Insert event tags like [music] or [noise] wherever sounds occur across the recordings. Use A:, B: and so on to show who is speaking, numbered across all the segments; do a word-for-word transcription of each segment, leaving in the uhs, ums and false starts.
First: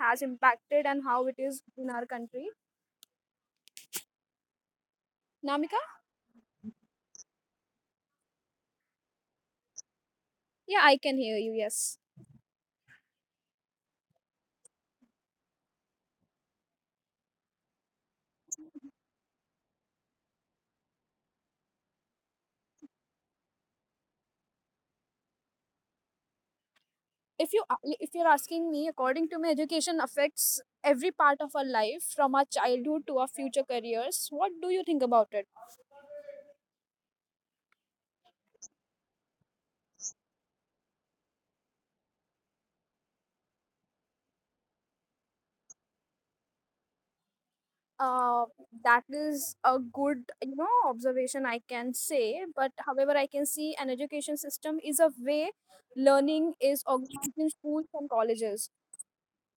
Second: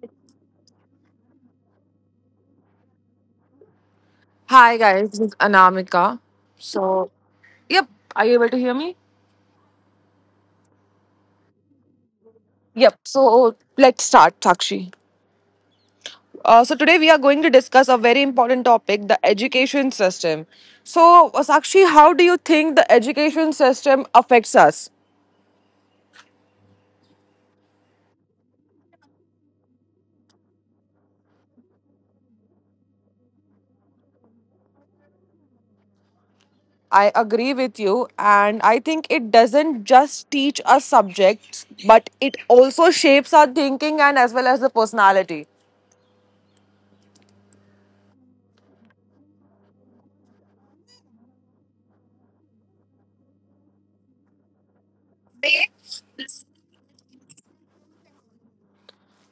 A: has impacted and how it is in our country.
B: hi guys, this is
A: Anamika,
B: Anamika. Yep, are you able to hear me?
A: yeah, I can hear you. Yes.
B: Yep, so let's start, Sakshi. Uh, so today we are going to discuss a very important topic, the education system. So, uh, Sakshi, how do you think the education system affects us?
A: If you if you're asking me, according to me, education affects every part of our life, from our childhood to our future careers. What do you think about it?
B: I agree with you, and I think it doesn't just teach us subjects, but it also shapes our thinking and as well as the personality.
A: uh, that is a good you know observation I can say, but however I can see an education system is a way learning is organized in schools and colleges.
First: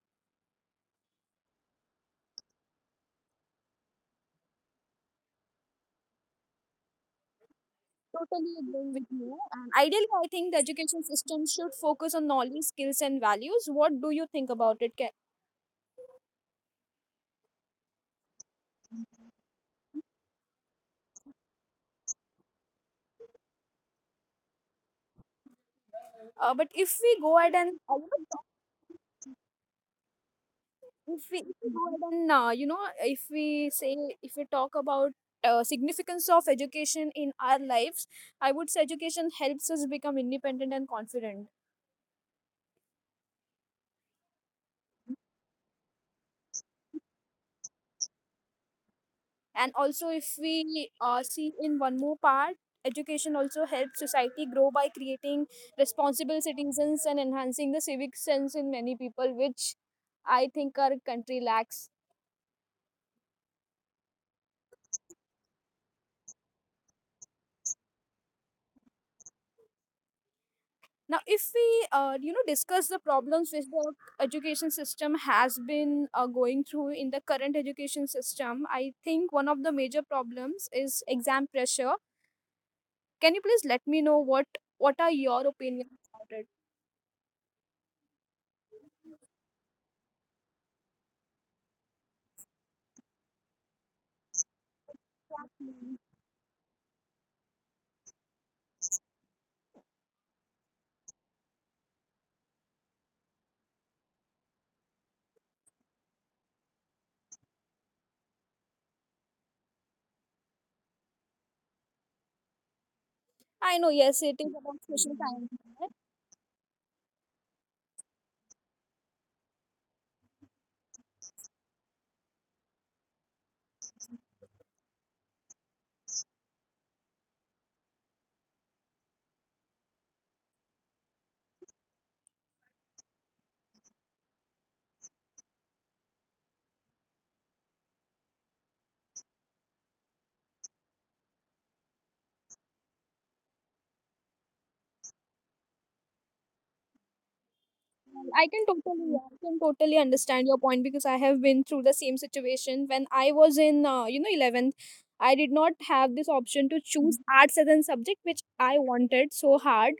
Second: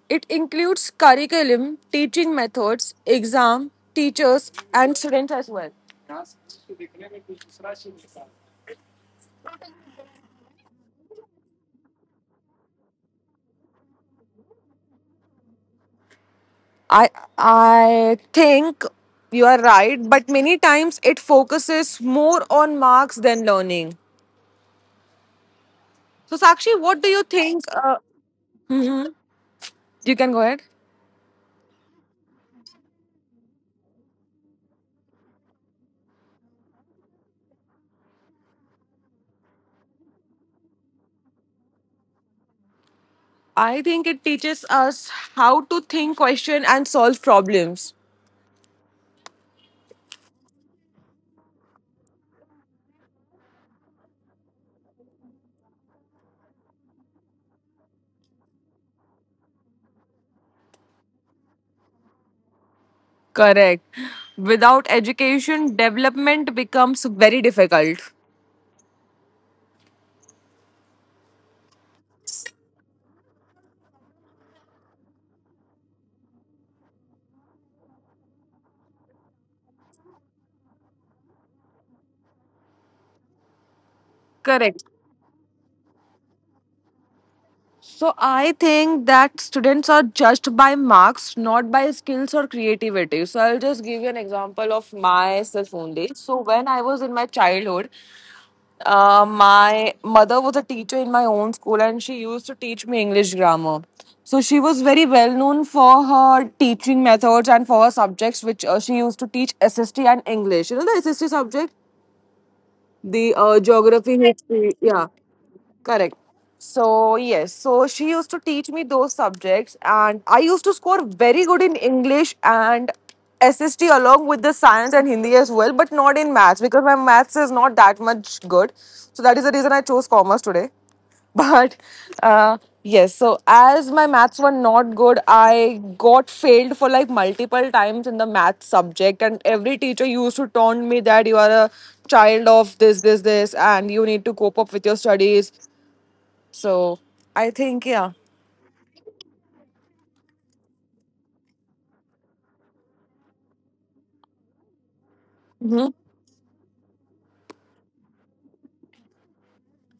B: It includes curriculum, teaching methods, exam, teachers, and students as well.
A: Totally agreeing with you, and ideally I think the education system should focus on knowledge, skills and values. What do you think about it? Can
B: I I think you are right, but many times it focuses more on marks than learning. So Sakshi, what do
A: uh,
B: you
A: but if
B: think?
A: we
B: Uh,
A: go ahead, and I don't know,
B: you can go ahead.
A: if we, if we go ahead and uh, you know if we say, if we talk about uh, significance of education in our lives, I would say education helps us become independent and confident.
B: I think it teaches us how to think, question, and solve problems.
A: And also if we uh, see in one more part, education also helps society grow by creating responsible citizens and enhancing the civic sense in many people, which I think our country lacks.
B: Correct. Without education, development becomes very difficult.
A: Now, if we, uh, you know, discuss the problems which the education system has been uh, going through in the current education system, I think one of the major problems is exam pressure. Can you please let me know what
B: Correct.
A: what are your opinions about it?
B: So I think that students are judged by marks, not by skills or creativity. So I'll just give you an example of myself only. So when I was in my childhood, uh, my mother was a teacher in my own school, and she used to teach me English grammar. So she was very well known for her teaching methods and for her subjects, which uh, she used to teach S S T and English. You know the S S T subject, the uh,
A: I know,
B: geography,
A: yes, it is
B: history.
A: about
B: Yeah.
A: social.
B: Correct. So yes, so she used to teach me those subjects, and I used to score very good in English and SST, along with the science and Hindi as well, but not in maths, because my maths is not that much good. So that is the reason I chose commerce today. But uh, yes, so as my maths were not good, I got failed for like multiple times in the math subject, and every teacher used to taunt me that you are a child of this, this, this, and you need to cope up with your studies. So I think. Yeah.
A: I can totally, I can totally understand your point because I have been through the same situation. When I was in, uh, you know, eleventh, I did not
B: Hmm.
A: have this option to choose arts as a subject, which I wanted so hard.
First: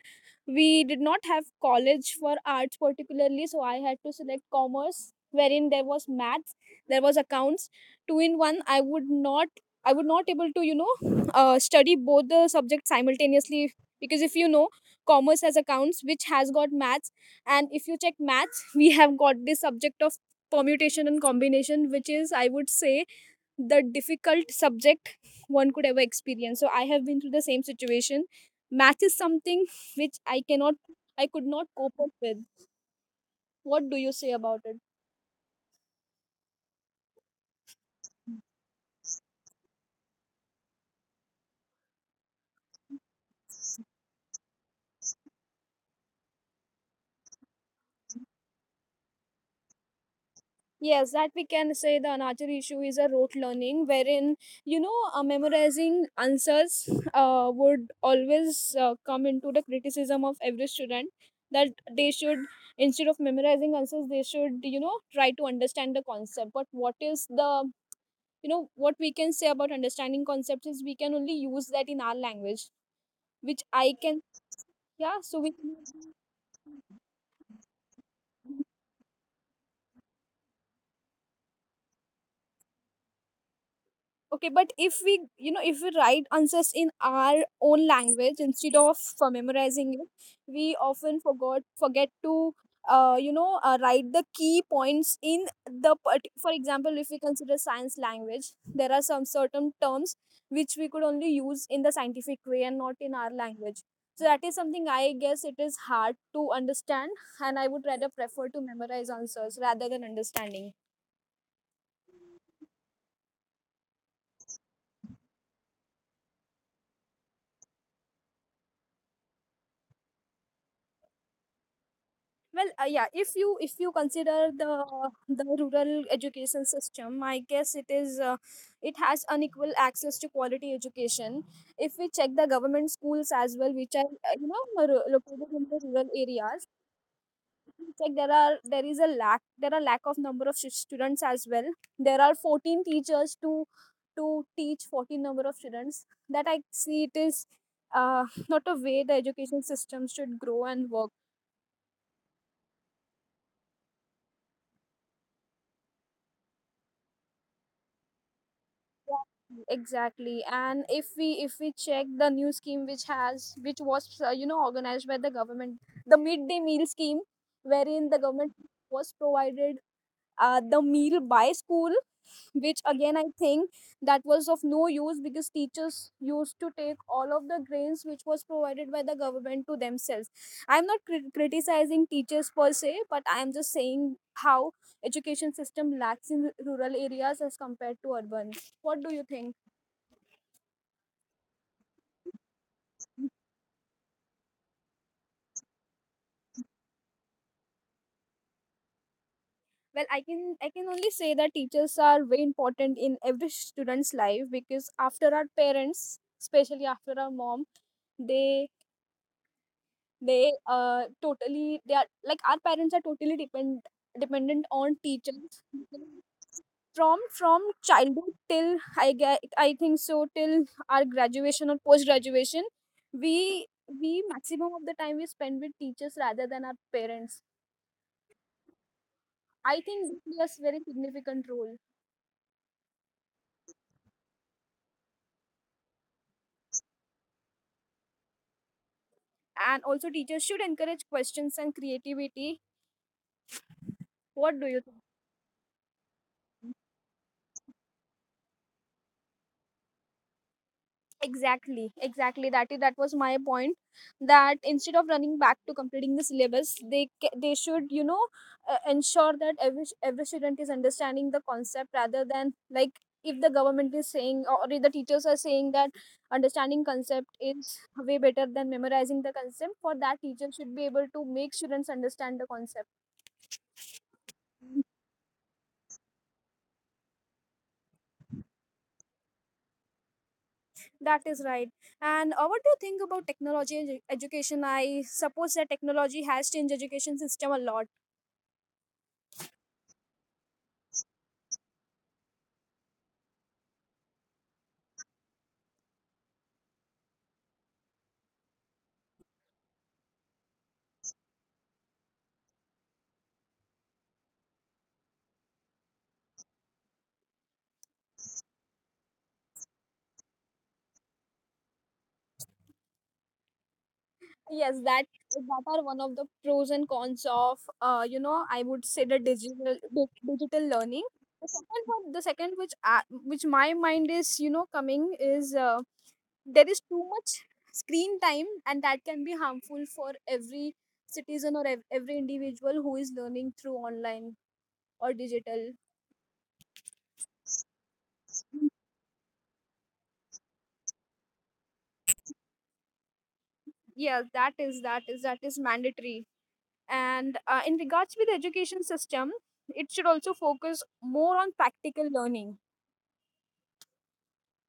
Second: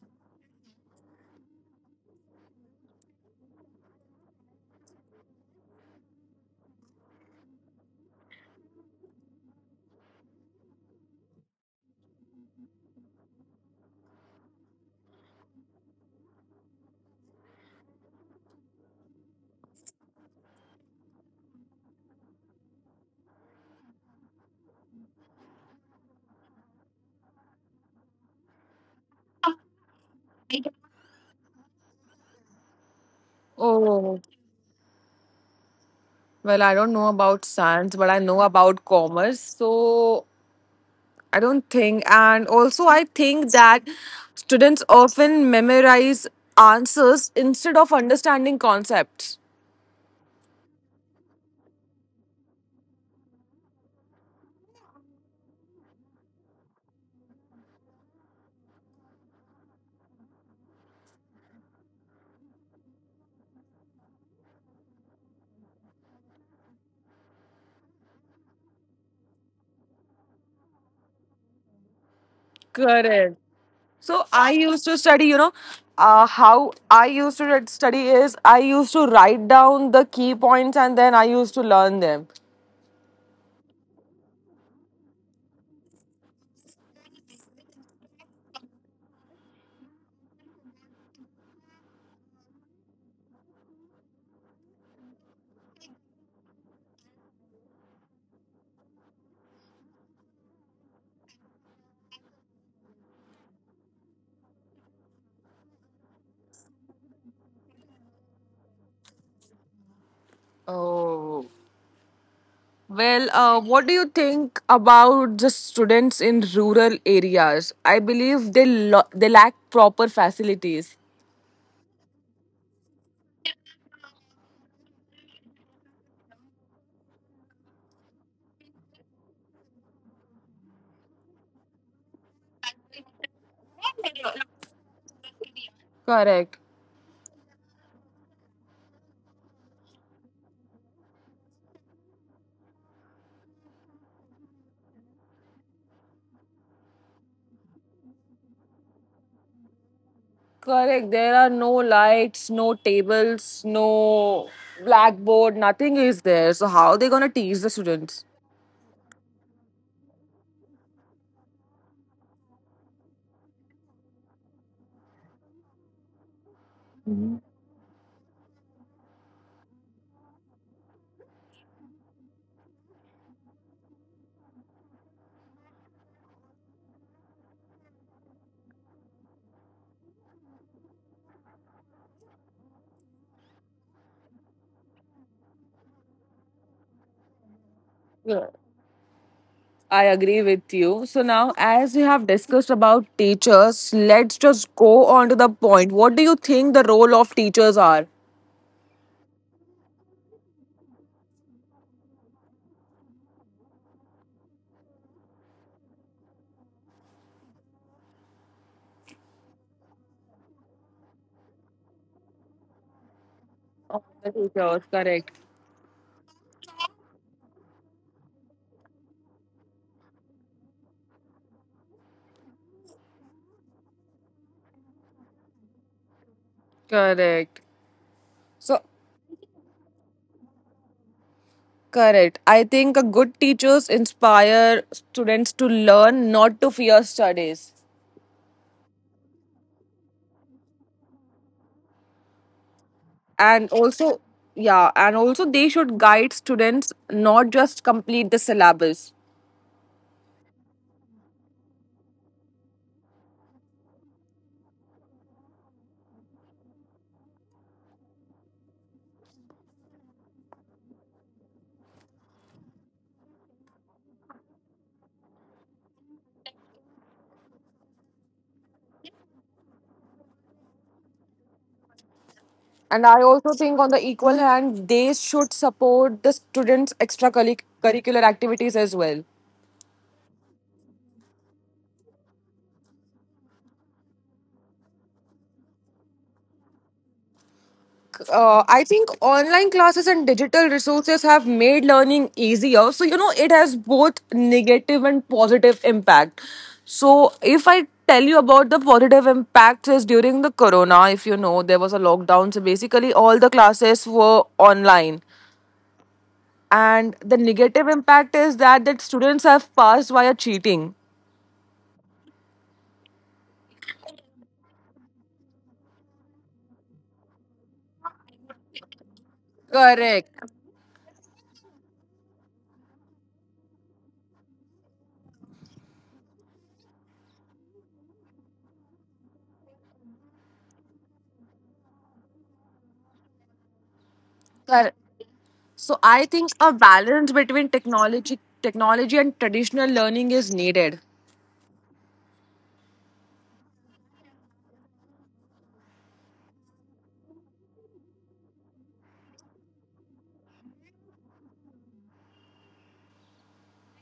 A: We did not have college for arts particularly, so I had to select commerce, wherein there was maths, there was accounts, two in one. I would not, I would not able to, you know, uh, study both the subjects simultaneously, because if you know commerce has accounts which has got maths, and if you check maths, we have got this subject of permutation and combination, which is, I would say, the difficult subject one could ever experience. So I have been through the same situation. Math is something which I cannot, I could not cope up with. What do you say
B: Oh,
A: about it?
B: well, I don't know about science, but I know about commerce, so I don't think. And also, I think that students often memorize answers instead of understanding concepts.
A: Yes, that we can say the another issue is a rote learning, wherein you know uh, memorizing answers uh, would always uh, come into the criticism of every student, that they should, instead of memorizing answers, they should you know try to understand the concept. But what is the you know what we can say about understanding concepts is we can only use that in our language, which I can.
B: Correct. So,
A: Yeah, so
B: I
A: we.
B: used to study, you know, uh, how I used to read- study is I used to write down the key points, and then I used to learn them.
A: Okay, but if we, you know, if we write answers in our own language instead of for memorizing it, we often forgot forget to, uh, you know, uh, write the key points in the. part- For example, if we consider science language, there are some certain terms which we could only use in the scientific way and not in our language. So that is something I guess it is hard to understand, and I would rather prefer to memorize answers rather than understanding.
B: Oh. Well, uh, what do you think about the students in rural areas? I believe they, lo- they lack proper facilities.
A: Well, uh, yeah. If you if you consider the the rural education system, I guess it is uh, it has unequal access to quality education. If we check the government schools as well, which are uh, you know ru- located in the rural areas,
B: Correct.
A: we check there are there is a lack, there are lack of number of stu- students as well. There are fourteen teachers to to teach fourteen number of students. That I see it is uh, not a way the education system should grow and work.
B: Correct. There are no lights, no tables, no blackboard, nothing is there. So, how are they going to teach the students?
A: Exactly, and if we if we check the new scheme which has which was uh, you know organized by the government, the midday meal scheme, wherein the government was provided uh, the meal by school, which again I think that was of no use, because teachers used to take all of the grains which was provided by the government to themselves. I'm not cri- criticizing teachers per se, but I am just saying how education system lacks in rural areas as compared to urban. What do you think?
B: I agree with you. So, now as we have discussed about teachers, let's just go on to the point. What do you think the role of teachers are?
A: Well i can i can only say that teachers are very important in every student's life, because after our parents, especially after our mom, they They, uh, totally they are like our parents are totally depend dependent on
B: Of the
A: teachers
B: teachers, correct.
A: from from childhood till I get I think so till our graduation or post graduation, we we maximum of the time we spend with teachers rather than our parents.
B: Correct.
A: I
B: So,
A: think this plays a very significant role,
B: correct. I think a good teachers inspire students to learn, not to fear studies.
A: and also teachers should encourage questions and creativity. What do
B: And
A: you think?
B: also, yeah, and also they should guide students, not just complete the syllabus.
A: Exactly, exactly. That is that was my point. That instead of running back to completing the syllabus, they ca- they should you know uh, ensure that every every student is understanding the concept, rather than like if the government is saying or if the teachers are saying that understanding concept is way better than memorizing the concept. For that, teacher should be able to make students understand the concept.
B: And I also think on the equal hand, they should support the students extracurricular activities as well.
A: That is right. And uh, what do you think about technology in edu- education? I suppose that technology has changed education system a lot.
B: Uh, i think online classes and digital resources have made learning easier, so you know it has both negative and positive impact. So if I tell you about the positive impact is, during the corona, if you know there was a lockdown, so basically all the classes were online. And the negative impact is that that students have passed via cheating.
A: Yes, that that are one of the pros and cons of uh, you know, I would say the digital di- digital learning.
B: Correct.
A: The second one, the second which I, which my mind is you know coming is uh, there is too much screen time, and that can be harmful for every citizen or ev- every individual who is learning through online or
B: Correct.
A: digital.
B: So I think a balance between technology technology and traditional learning is needed.
A: Yeah, that is that is that is mandatory. And uh, in regards with the education system, it should also focus more on practical learning,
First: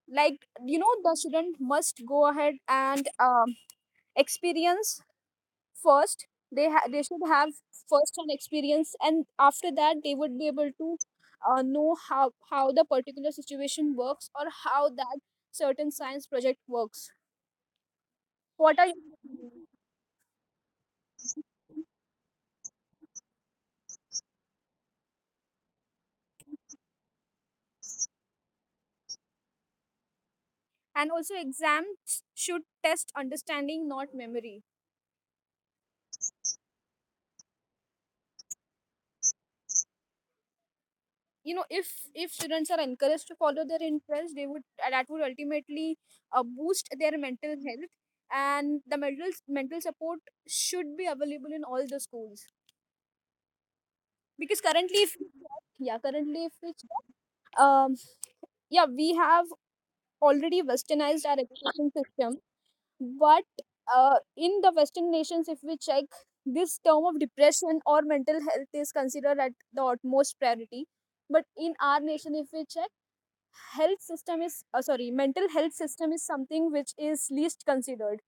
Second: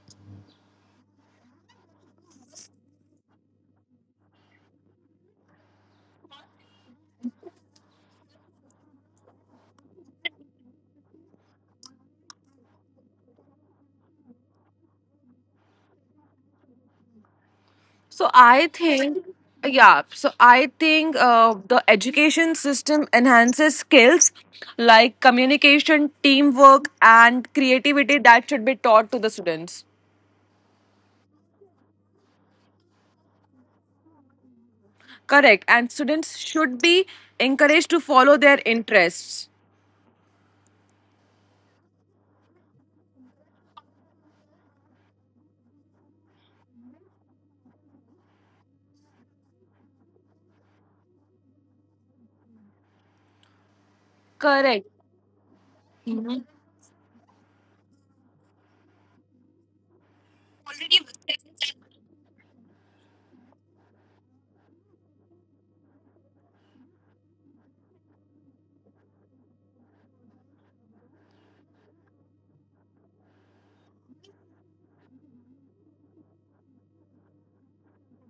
A: like you know the student must go ahead and um, experience. First they ha- they should have first an experience, and after that they would be able to uh, know how how the particular situation works, or how that certain science project works.
B: So I
A: What are you-
B: think Yeah, so I think uh, the education system enhances skills like communication, teamwork, and creativity that should be taught to the students.
A: And also exams should test understanding, not memory.
B: Correct. And students should be encouraged to follow their interests.
A: You know, if if students are encouraged to follow their interests, they would uh, that would ultimately uh, boost their mental health, and the mental mental support should be available in all the schools, because
B: Correct.
A: currently if we check- yeah currently if we check, um, yeah, we have already westernized our education system, but uh, in the western nations if we check, this term of depression or mental health is considered at the utmost priority, but in our nation if we check, health system is uh, sorry, mental health system is something which is least considered.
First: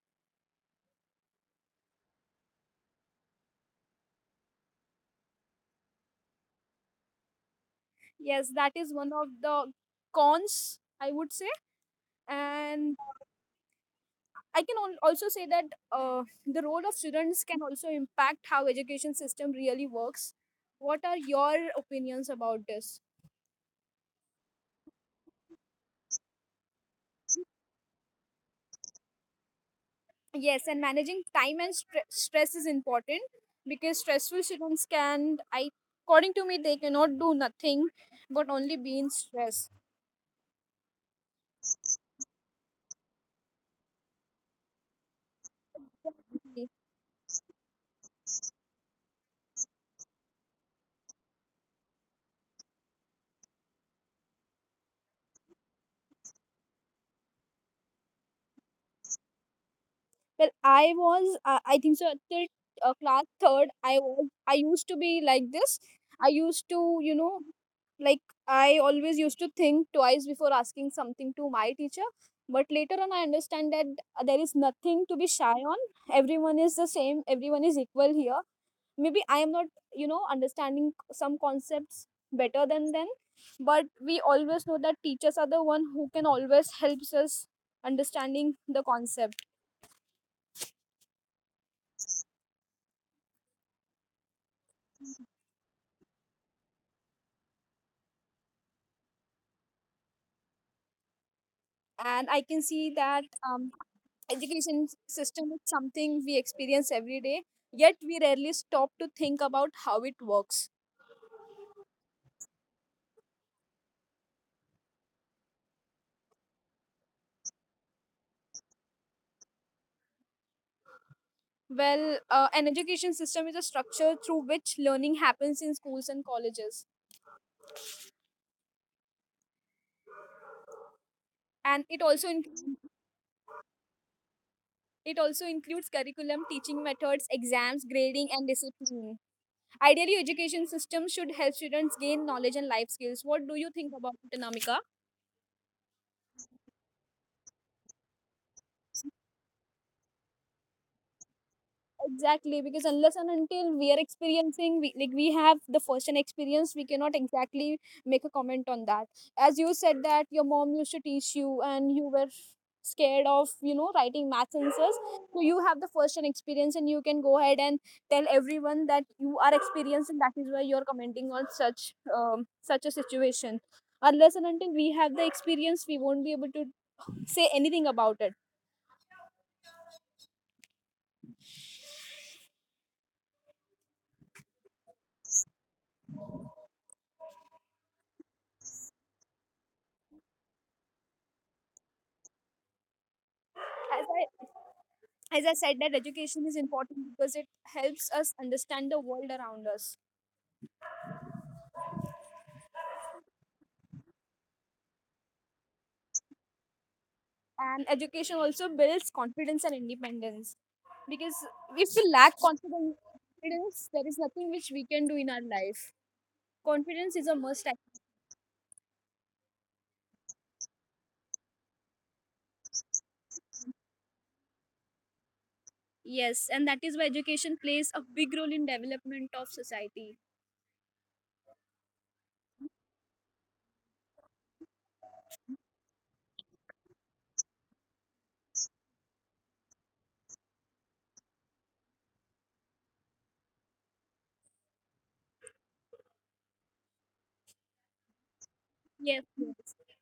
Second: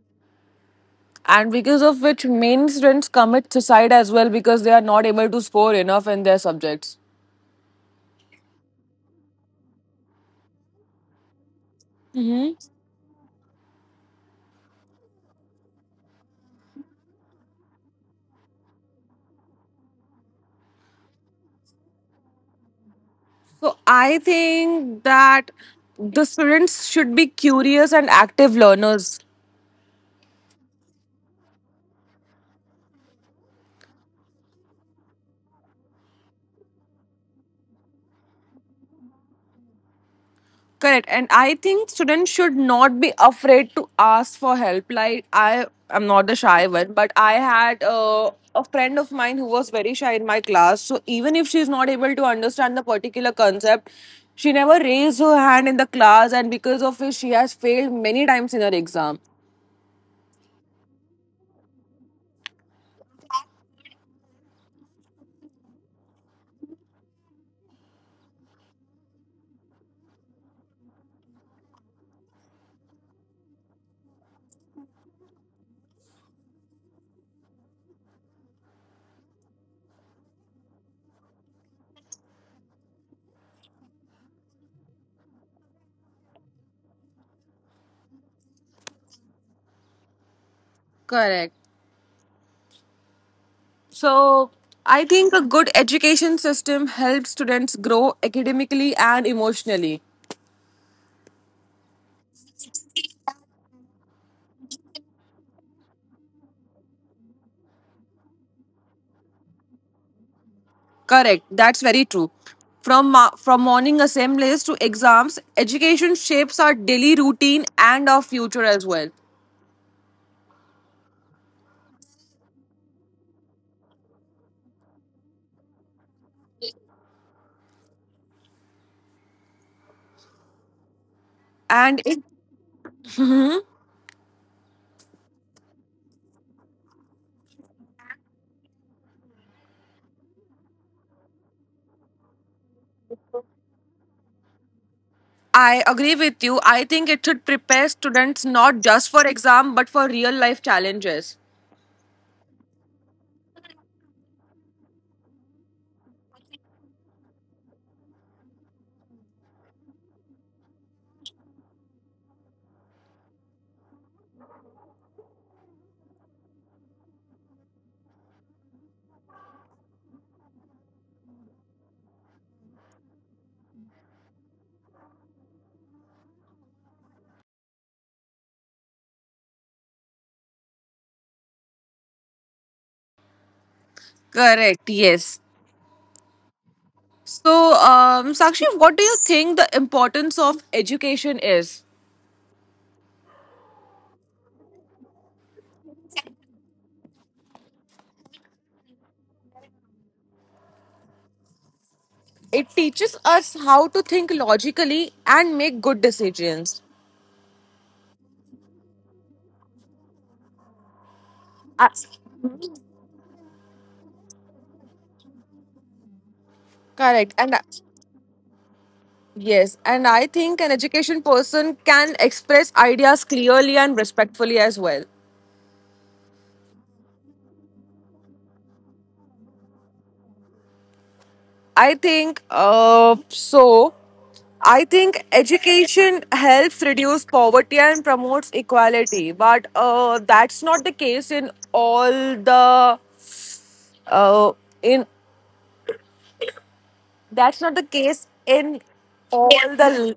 B: And because of which main students commit suicide as well, because they are not able to score enough in their subjects.
A: Yes, that is one of the cons, I would say.
B: Hmm.
A: And I can al- also say that uh, the role of students can also impact how education system really works. What are your opinions about this?
B: So I think that the students should be curious and active learners.
A: Yes, and managing time and stre- stress is important, because stressful students can I according to me they cannot do nothing but only be in stress.
B: Correct. And I think students should not be afraid to ask for help. Like, I am not the shy one, but I had uh, a friend of mine who was very shy in my class. So, even if she's not able to understand the particular concept, she never raised her hand in the class, and because of which she has failed many times in her exam.
A: Well, I was, uh, I think so, till uh, class third, I was, I used to be like this. I used to, you know, like I always used to think twice before asking something to my teacher. But later on, I understand that uh, there is nothing to be shy on. Everyone is the same. Everyone is equal here. Maybe I am not, you know, understanding some concepts better than them. But we always know that teachers are the one who can always helps us understanding the concept.
B: Correct. So, I think a good education system helps students grow academically and emotionally.
A: And I can see that um, education s- system is something we experience every day, yet we rarely stop to think about how it works.
B: Correct. That's very true. From ma- from morning assemblies to exams, education shapes our daily routine and our future as well.
A: Well, uh, an education system is a structure through which learning happens in schools and colleges, and it
B: And
A: also
B: it,
A: includes, it also includes curriculum, teaching methods, exams, grading and discipline. Ideally education system should help students gain knowledge and life skills. What do you think about it, Anamika?
B: I agree with you. I think it should prepare students not just for exam but for real life challenges.
A: Exactly, because unless and until we are experiencing, we, like we have the first-hand experience, we cannot exactly make a comment on that. As you said that your mom used to teach you, and you were scared of you know writing maths answers, so you have the first-hand experience, and you can go ahead and tell everyone that you are experienced, and that is why you are commenting on such um, such a situation. Unless and until we have the experience, we won't be able to say anything about it.
B: Correct. Yes. So, um, Sakshi, what do you think the importance of education is?
A: As I as I said, that education is important because it helps us understand the world around us.
B: It teaches us how to think logically and make good decisions.
A: And education also builds confidence and independence. Because
B: Uh,
A: if we lack confidence, confidence, there is nothing which we can do in our life.
B: correct.
A: Confidence
B: And
A: is a must, I think.
B: Yes, and I think an education person can express ideas clearly and respectfully as well.
A: Yes, and that is why education plays a big role in development of society.
B: I think uh, so. I think education helps reduce poverty and promotes equality, but uh, that's not the case in all the uh, in that's not the case in
A: Yes,
B: all
A: yes.
B: the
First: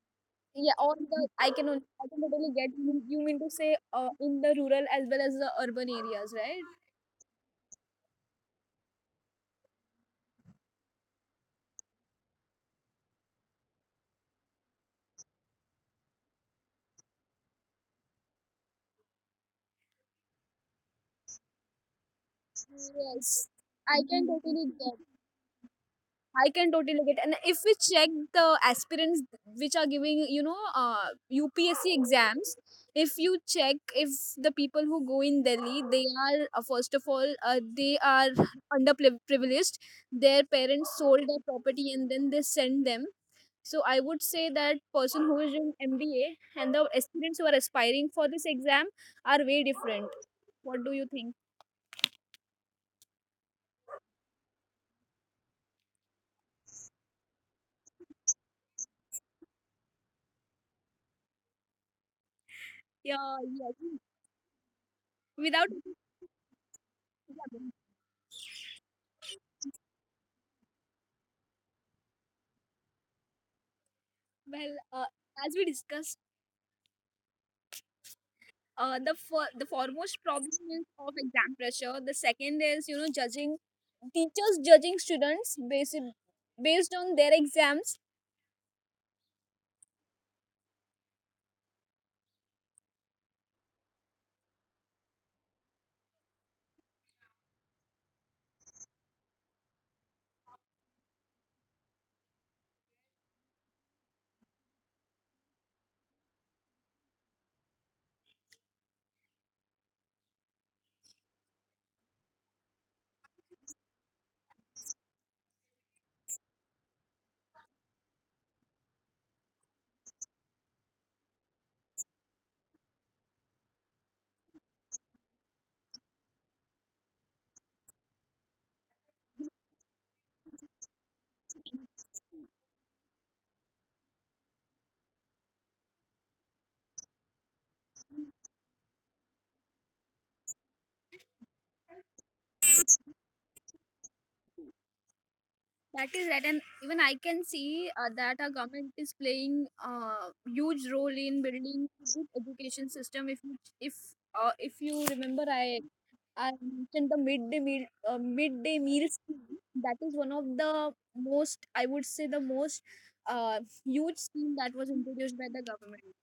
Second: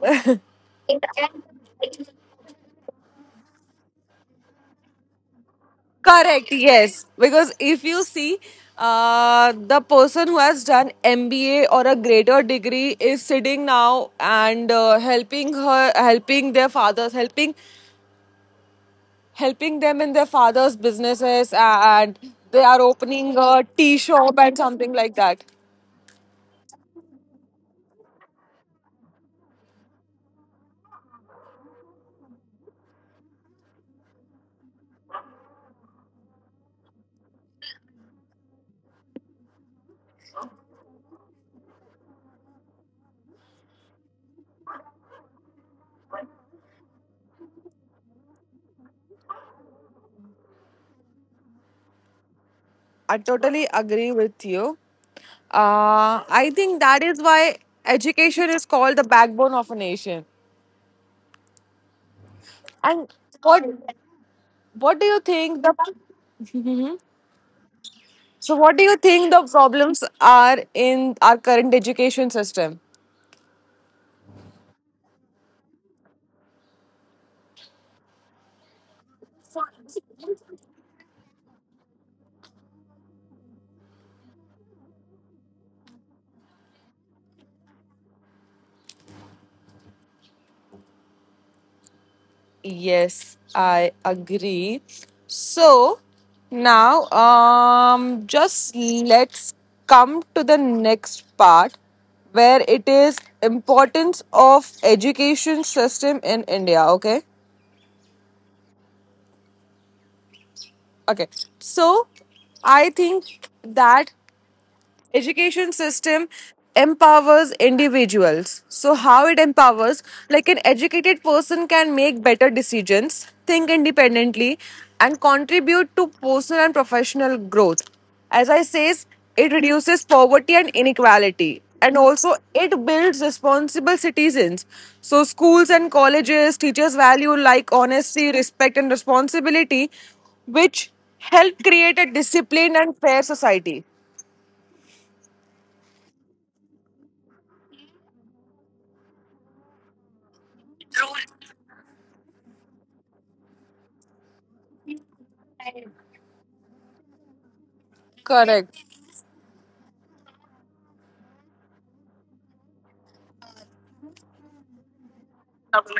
B: [laughs]
A: Yeah, or the I can on- I can totally get you. You mean to say uh, in the rural as well as the urban areas,
B: Correct,
A: right?
B: yes. Because if you see, uh, the person who has done M B A or a greater degree is sitting now and uh, helping her, helping their fathers, helping helping them in their fathers' businesses, and they are opening
A: Yes,
B: a tea
A: I can
B: shop and
A: totally
B: something
A: get.
B: like that.
A: I can totally get, and if we check the aspirants which are giving, you know, uh, U P S C exams, if you check if the people who go in Delhi, they are uh, first of all, uh, they are underprivileged. Their parents sold their property and then they send them. So I would say that person who is in M B A and the aspirants who are aspiring for this exam are way different. What do you think?
B: I totally agree with you. Uh, I think that is why education is called the backbone of a nation. And
A: Yeah, yeah.
B: what what do you
A: Without
B: think the So, what do you think the problems are in our current education system?
A: well, uh, as we discussed, uh, the for, the foremost problem is of exam pressure. The second is, you know, judging, teachers judging students based based on their exams.
B: Yes, I agree. So, now um, just let's come to the next part where it is importance of education system in India. Okay. Okay. So, I think that education system empowers individuals. So how it empowers, like, an educated person can make better decisions, think independently, and contribute to personal and professional growth. As I says, it reduces poverty and inequality, and also it builds responsible citizens. So schools and colleges teachers value like honesty, respect, and responsibility, which help create a disciplined and fair society.
A: That is right, and even I can see uh, that our government is playing a uh, huge role in building good education system. If you, if uh, if you remember, I I mentioned the midday meal, uh, midday
B: Correct.
A: meal scheme. That is one of the most, I would say the most uh, huge scheme that was introduced by the government.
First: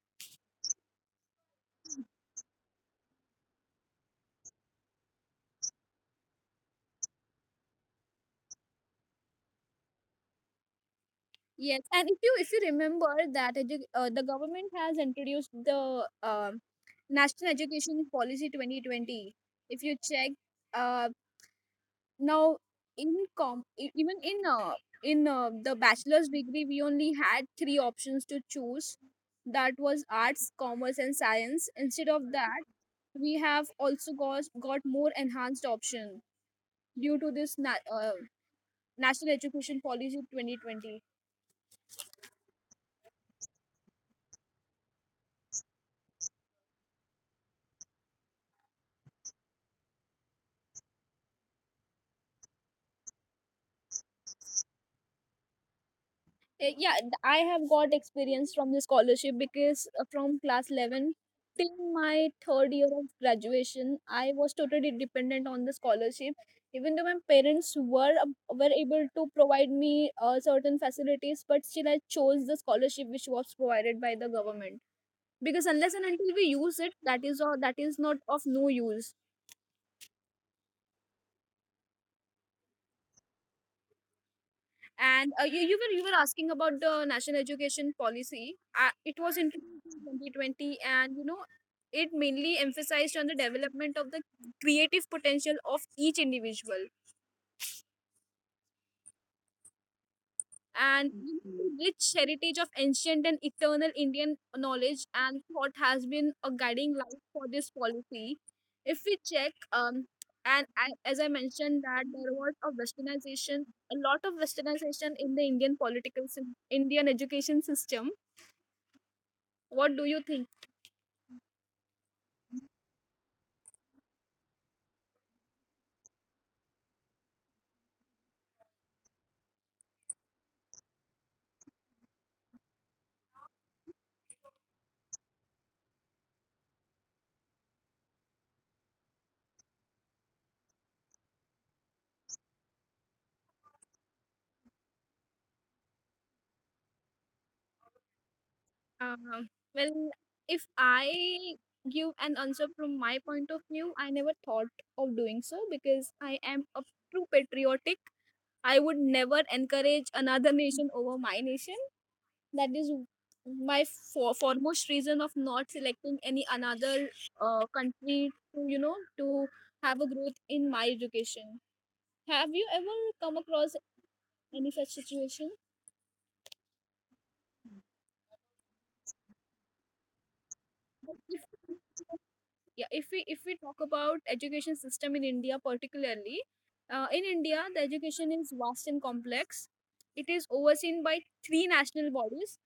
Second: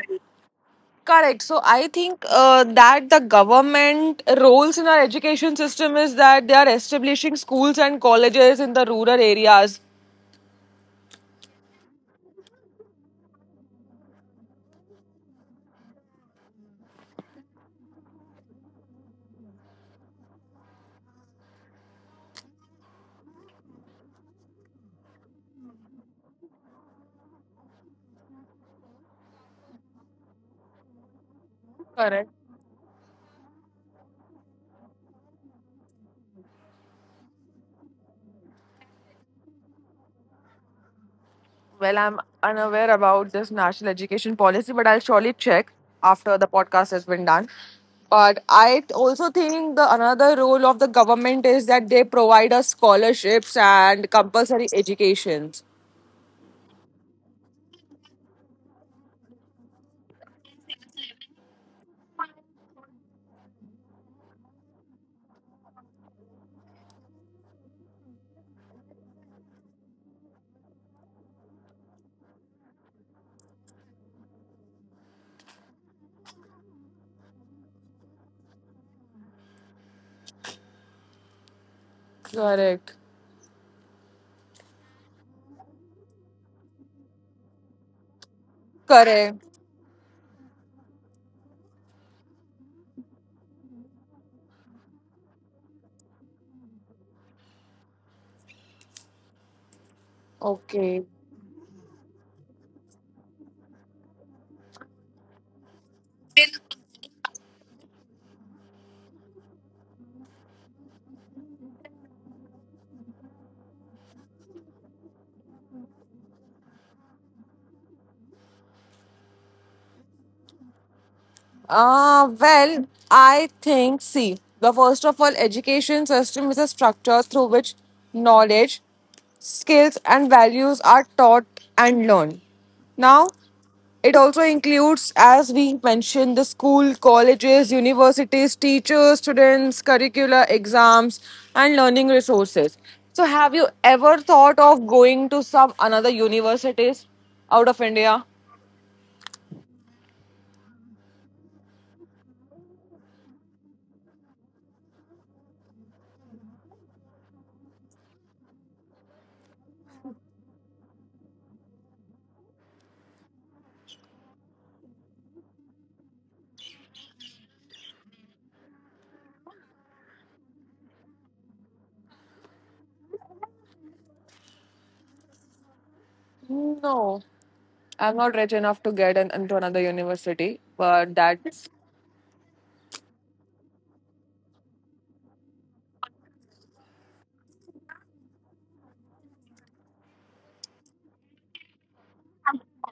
B: Correct. So I think uh, that the government roles in our education system is that they are establishing schools and colleges in the rural areas.
A: Yes, and if you if you remember that edu- uh, the government has introduced the um National Education Policy twenty twenty. If you check, uh, now in com e- even in uh, in uh, the bachelor's degree, we only had three options to choose. That was arts, commerce, and science. Instead of
B: Correct.
A: that, we have also got got more enhanced option due to this na- uh, National Education Policy twenty twenty.
B: Well, I'm unaware about this national education policy, but I'll surely check after the podcast has been done. But I t- also think the another role of the government is that they provide us scholarships and compulsory educations.
A: Uh, yeah, th- I have got experience from the scholarship because uh, from class eleven till my third year of graduation, I was totally dependent on the scholarship. Even though my parents were ab- were able to provide me uh, certain facilities, but still I chose the scholarship which was provided by the government, because unless and until we use it, that is all that is not of no use.
B: Correct.
A: And uh, you, you were you were asking about the national education policy. Uh, it was
B: Correct.
A: introduced in twenty twenty, and you know, it mainly emphasized on the development of the creative potential of each individual,
B: Okay.
A: and rich heritage of ancient and eternal Indian knowledge and thought has been a guiding light for this policy. If we check, um, and I, as I mentioned, that there was a westernization, a lot of westernization in the Indian political, sys- Indian education system. What do you think?
B: Uh, well, I think, see, the first of all, education system is a structure through which knowledge, skills, and values are taught and learned. Now, it also includes, as we mentioned, the school, colleges, universities, teachers, students, curricula, exams, and learning resources. So, have you ever thought of going to some another universities out of India?
A: Um, well, if I give an answer from my point of view, I never thought of doing so, because I am a true patriotic. I would never encourage another nation over my nation. That is my for- foremost reason of not selecting any another uh, country to, you know, to have a growth in my education. Have you ever come across any such situation?
B: No. I'm not rich enough to get in, into another university, but that's.
A: Yeah, if we if we talk about education system in India particularly, uh, in India the education is vast and complex. It is overseen by three national bodies:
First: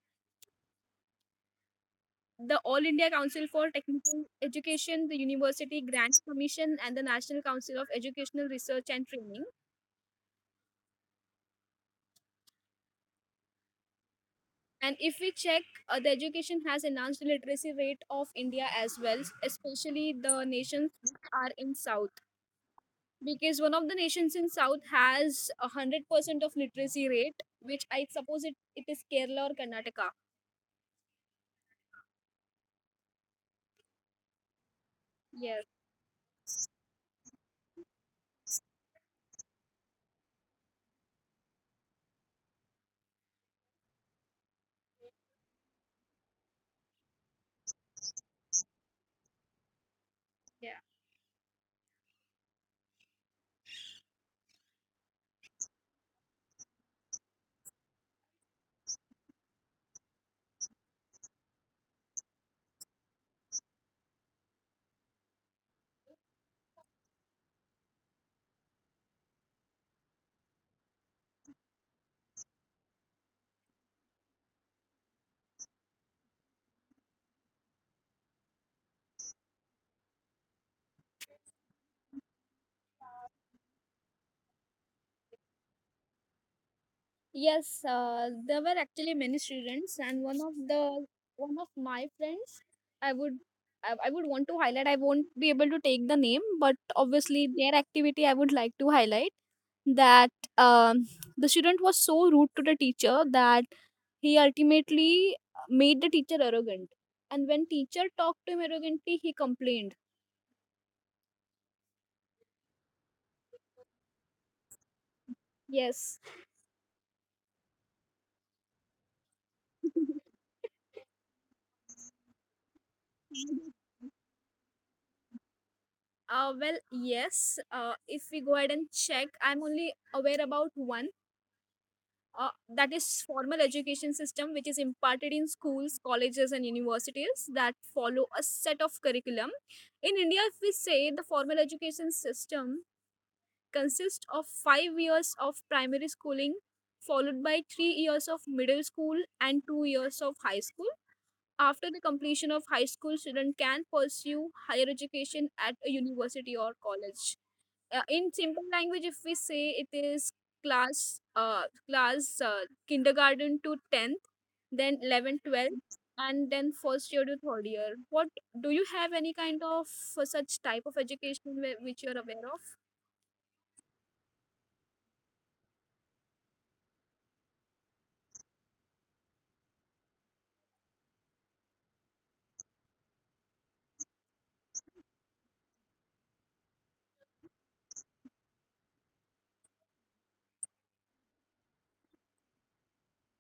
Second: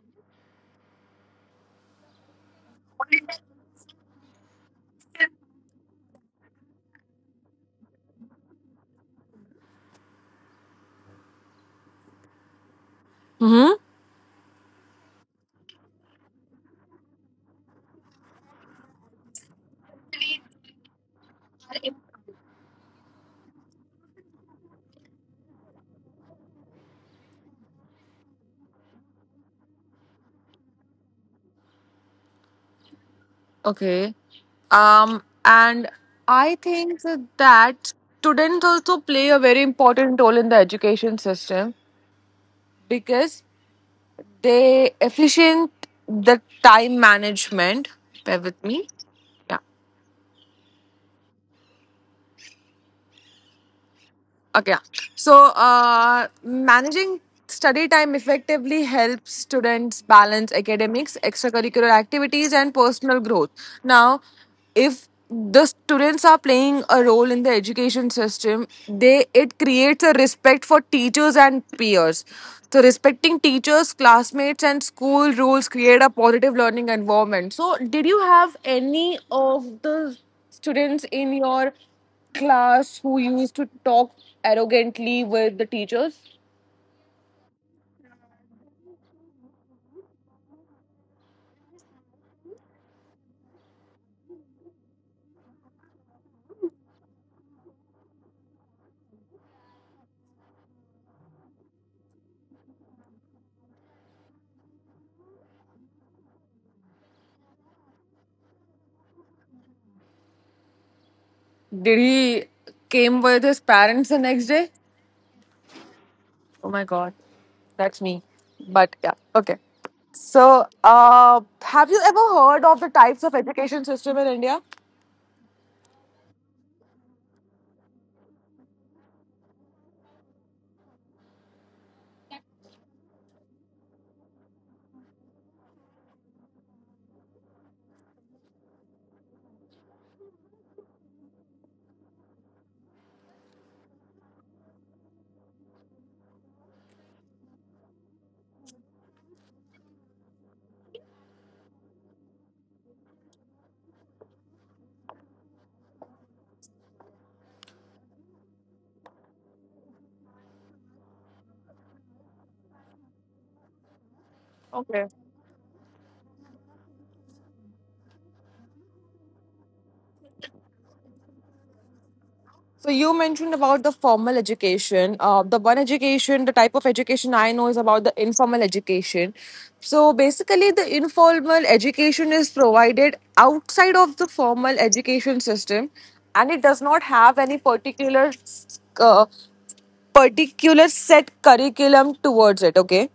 A: the All India Council for Technical Education, the University Grants Commission, and the National Council of Educational Research and Training.
B: Hmm.
A: And if we check, uh, the education has enhanced the literacy rate of India as well, especially the nations which are in south, because one of the nations in south has a hundred percent of literacy rate, which I suppose it, it is Kerala or Karnataka.
B: Okay. Um,
A: Yes,
B: and I think that students also play a very important role in the education system, because they efficient the time management. Bear with me. Yeah.
A: yeah.
B: Okay. Yeah. So, uh, managing study time effectively helps students balance academics, extracurricular activities, and personal growth. Now, if the students are playing a role in the education system, they it creates a respect for teachers and peers. So, respecting teachers, classmates, and school rules create a positive learning environment. So, did you have any of the students in your class who used to talk arrogantly with the teachers?
A: Yes, uh, there were actually many students, and one of the one of my friends, i would I, I would want to highlight. I won't be able to take the name, but obviously their activity I would like to highlight, that um, the student was so rude to the teacher that he ultimately made the teacher arrogant. And when teacher talked to him arrogantly, he complained.
B: Did he came with his parents the next day?
A: Yes.
B: Oh my god, that's me. But yeah, okay.
A: [laughs]
B: So, uh, have you ever heard of the types of education system in India?
A: Uh, well, yes. Uh, if we go ahead and check, I'm only aware about one. Uh, that is formal education system, which is imparted in schools, colleges, and universities that follow a set of curriculum. In India, if we say the formal education system, consists of five years of primary schooling, followed by three years of middle school and two years of high school. After the completion of high school, student can pursue higher education at a university or college. Uh, in simple language, if we say, it is class uh, class uh, kindergarten to tenth, then
B: Okay.
A: eleventh, and then first year to third year. What Do you have any kind of uh, such type of education where, which you're aware of?
B: So you mentioned about the formal education. Uh, the one education, the type of education I know is about the informal education. So basically, the informal education is provided outside of the formal education system, and it does not have any particular uh, particular set curriculum towards it. Okay.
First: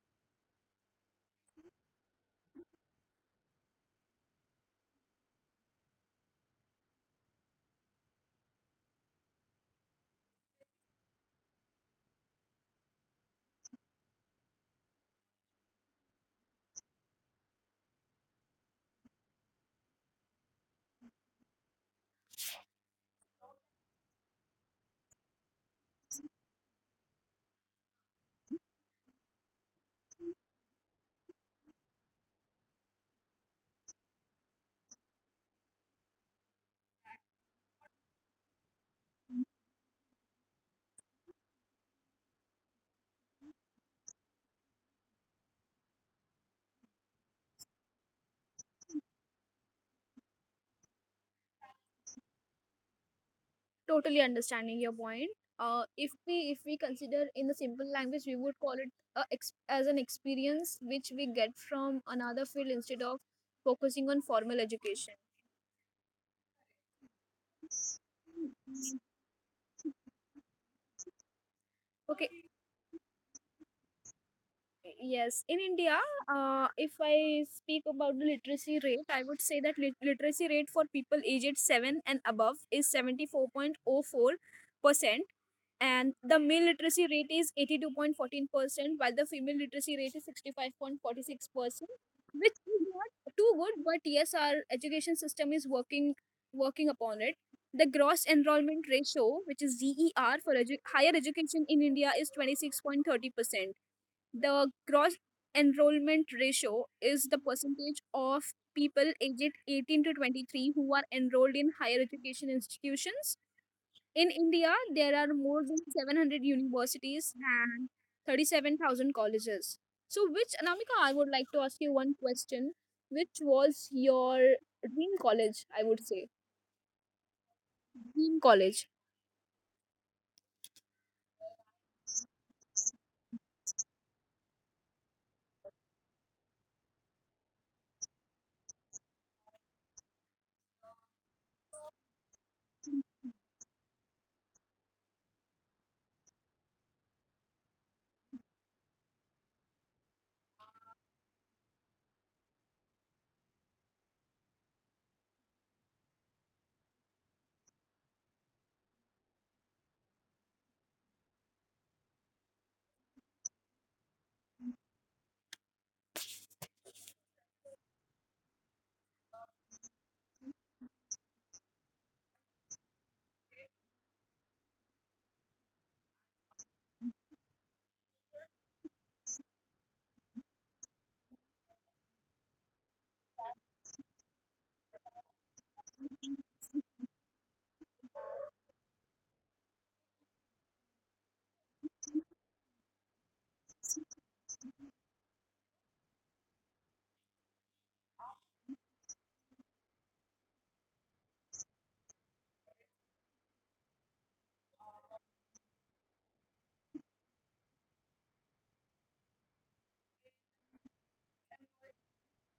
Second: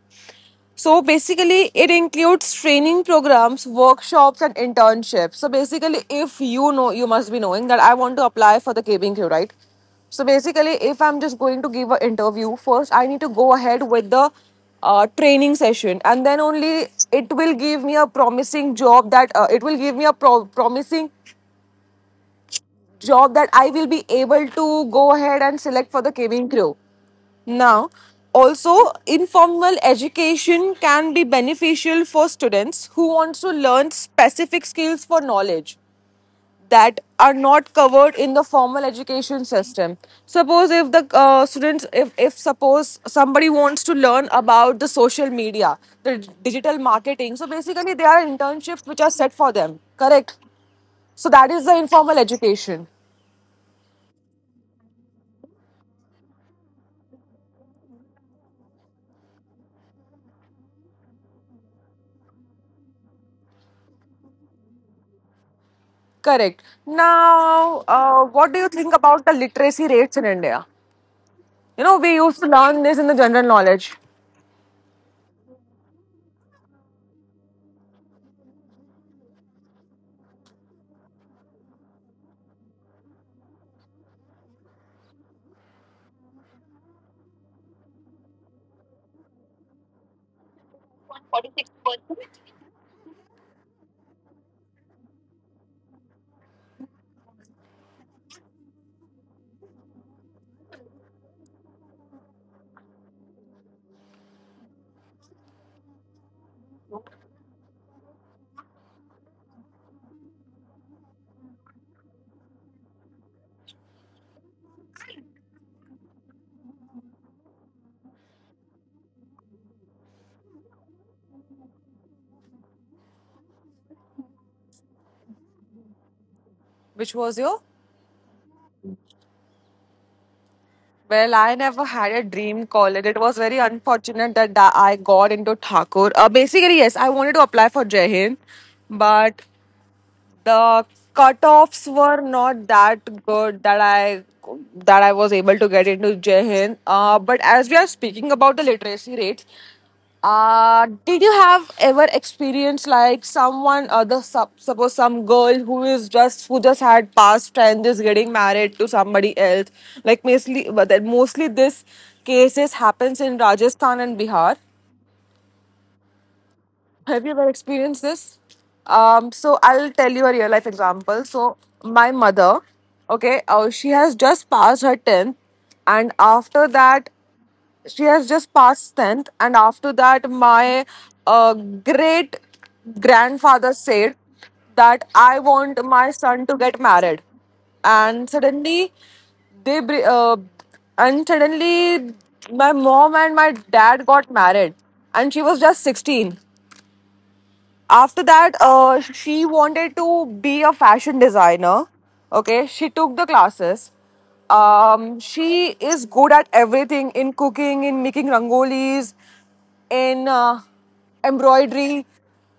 B: So basically, it includes training programs, workshops, and internships. So basically, if you know, you must be knowing that I want to apply for the K B Q, right? So basically, if I'm just going to give an interview, first I need to go ahead with the uh, training session, and then only it will give me a promising job that uh, it will give me a pro- promising job that I will be able to go ahead and select for the cabin crew. Now, also informal education can be beneficial for students who wants to learn specific skills for knowledge that are not covered in the formal education system. Suppose if the uh, students, if, if suppose somebody wants to learn about the social media, the digital marketing, so basically there are internships which are set for them, correct? So that is the informal education.
A: Totally understanding your point. Uh, if we if we consider in the simple language, we would call it a ex- as an experience which we get from another field instead of focusing on formal education.
B: Correct. Now, uh, what do you think about the literacy rates in India? You know, we
A: Okay,
B: used to learn this in the general knowledge.
A: yes, in India, uh, if I speak about the literacy rate, I would say that lit- literacy rate for people aged seven and above is seventy-four point zero four percent, and the male literacy rate is eighty-two point one four percent, while the female literacy rate is sixty-five point four six percent, which is not too good, but yes, our education system is working working upon it. The gross enrollment ratio, which is G E R for edu- higher education in India, is twenty-six point three zero percent. The gross enrollment ratio is the percentage of people aged eighteen to twenty-three who are enrolled in higher education institutions. In India, there are more than seven hundred universities and thirty-seven thousand colleges. So, which, Anamika, I would like to ask you one question. Which was your dream college, I would say?
B: Which was your?
A: Dream college.
B: Well, I never had a dream college. It was very unfortunate that tha- I got into Thakur. Uh, basically, yes, I wanted to apply for Jai Hind, but the cutoffs were not that good that I that I was able to get into Jehin. Uh, but as we are speaking about the literacy rates, uh, did you have ever experienced like someone uh, the sub, suppose some girl who is just who just had past and is getting married to somebody else? Like mostly, but that mostly this cases happens in Rajasthan and Bihar. Have you ever experienced this? Um, so I'll tell you a real life example. So my mother, okay, uh, she has just passed her tenth, and after that, she has just passed tenth, and after that, my uh, great grandfather said that I want my son to get married, and suddenly they br- uh, and suddenly my mom and my dad got married, and she was just sixteen. After that, uh, she wanted to be a fashion designer. Okay, she took the classes. Um, she is good at everything, in cooking, in making rangolis, in uh, embroidery,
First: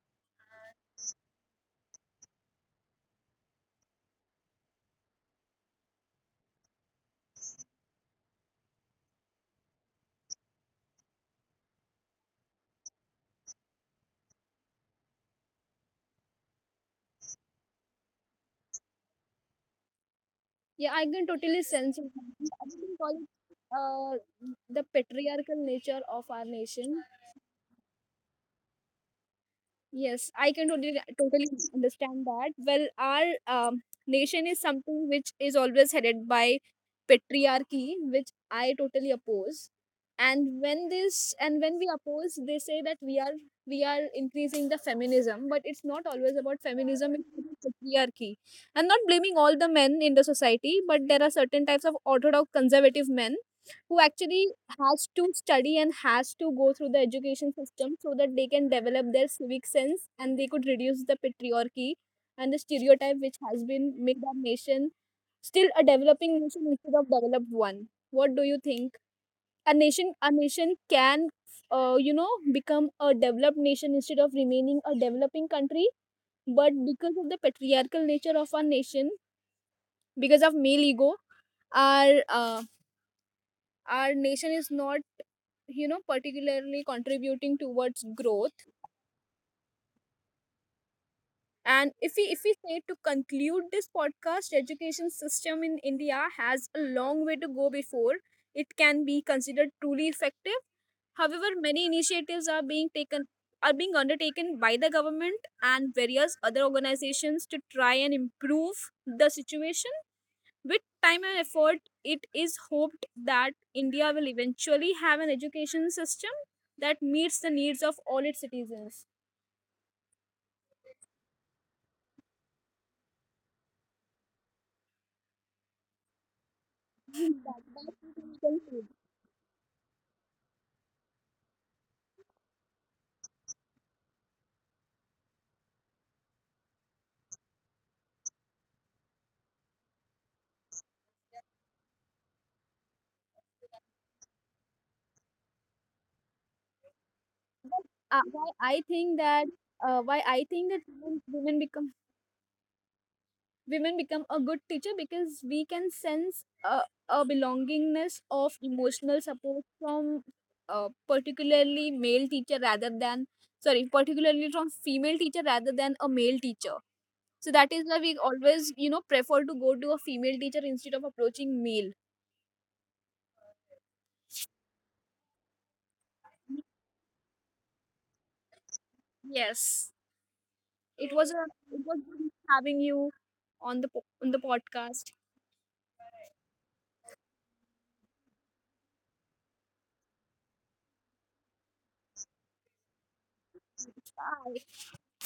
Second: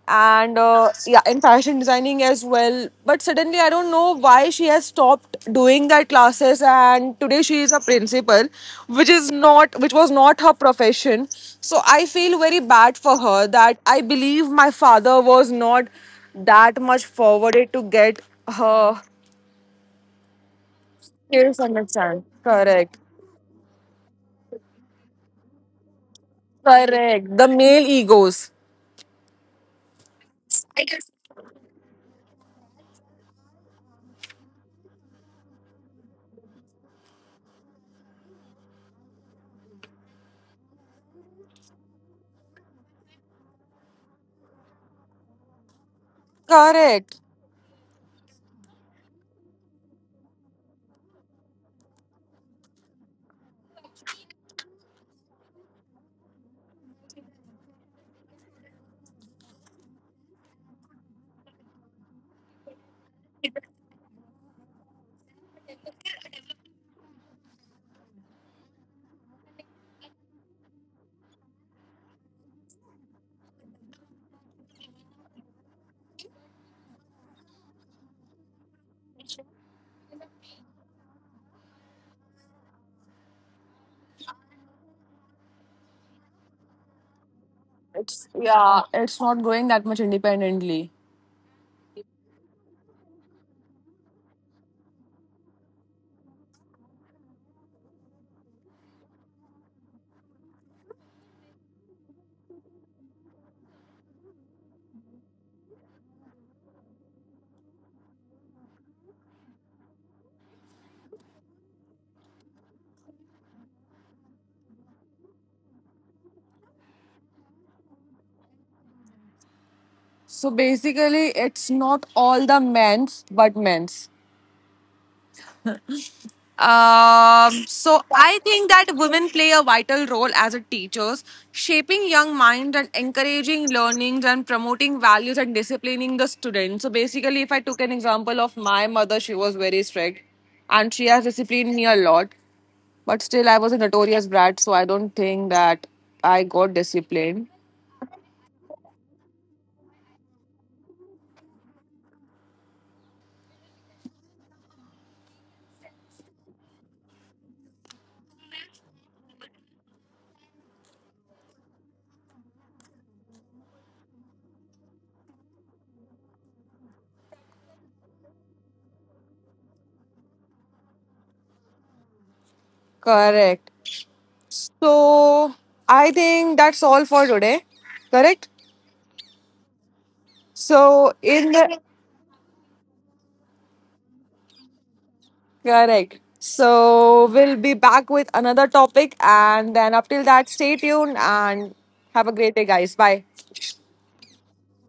B: and uh, yeah, in fashion designing as well. But suddenly I don't know why she has stopped doing that classes, and today she is a principal, which is not which was not her profession. So I feel very bad for her that I believe my father was not that much forwarded to get her.
A: Yeah, I can totally sense it. I
B: Correct.
A: think all, uh, the patriarchal nature of our nation.
B: Correct. The male egos.
A: Yes, I can totally totally understand that. Well, our um, nation is something which is always headed by patriarchy, which I totally oppose. And when this and when we oppose, they say that we are we are increasing the feminism, but it's not always about feminism.
B: Correct.
A: It's about patriarchy. I'm not blaming all the men in the society, but there are certain types of orthodox conservative men who actually has to study and has to go through the education system so that they can develop their civic sense and they could reduce the patriarchy and the stereotype which has been made our nation still a developing nation instead of developed one. What do you think? A nation, a nation can, uh, you know, become a developed nation instead of remaining a developing country. But because of the patriarchal nature of our nation, because of male ego, our uh, our nation is not, you know, particularly contributing towards
B: it's
A: growth.
B: yeah it's not going that much independently.
A: And if we if we say, to conclude this podcast, education system in India has a long way to go before it can be considered truly effective. However, many initiatives are being taken are being undertaken by the government and various other organizations to try and improve the situation. With time and effort, it is hoped that India will eventually have an education system that meets the needs of all its citizens.
B: So basically, it's not all the men's, but men's.
A: [laughs] That-
B: Um,
A: that's
B: so
A: what
B: I
A: we can
B: think that
A: say.
B: women play a vital role as a teachers, shaping young minds and encouraging learnings and promoting values and disciplining the students. So basically, if I took an example of my mother, she was very strict, and she has disciplined me a lot. But still, I was a notorious brat, so I don't think that I got disciplined.
A: But, uh, why I think that uh, why I think that women, women become women become a good teacher, because we can sense a, a belongingness of emotional support from uh, particularly male teacher rather than sorry particularly from female teacher rather than a male teacher. So that is why we always, you know, prefer to go to a female teacher instead of approaching male.
B: Correct. So I think that's all for today. Correct?
A: Yes. It was a,
B: So
A: it was
B: in
A: good
B: the
A: having you on the po- on the podcast.
B: Correct. So we'll be back with another topic, and then up till that stay tuned and have a great day guys. Bye.
A: Bye.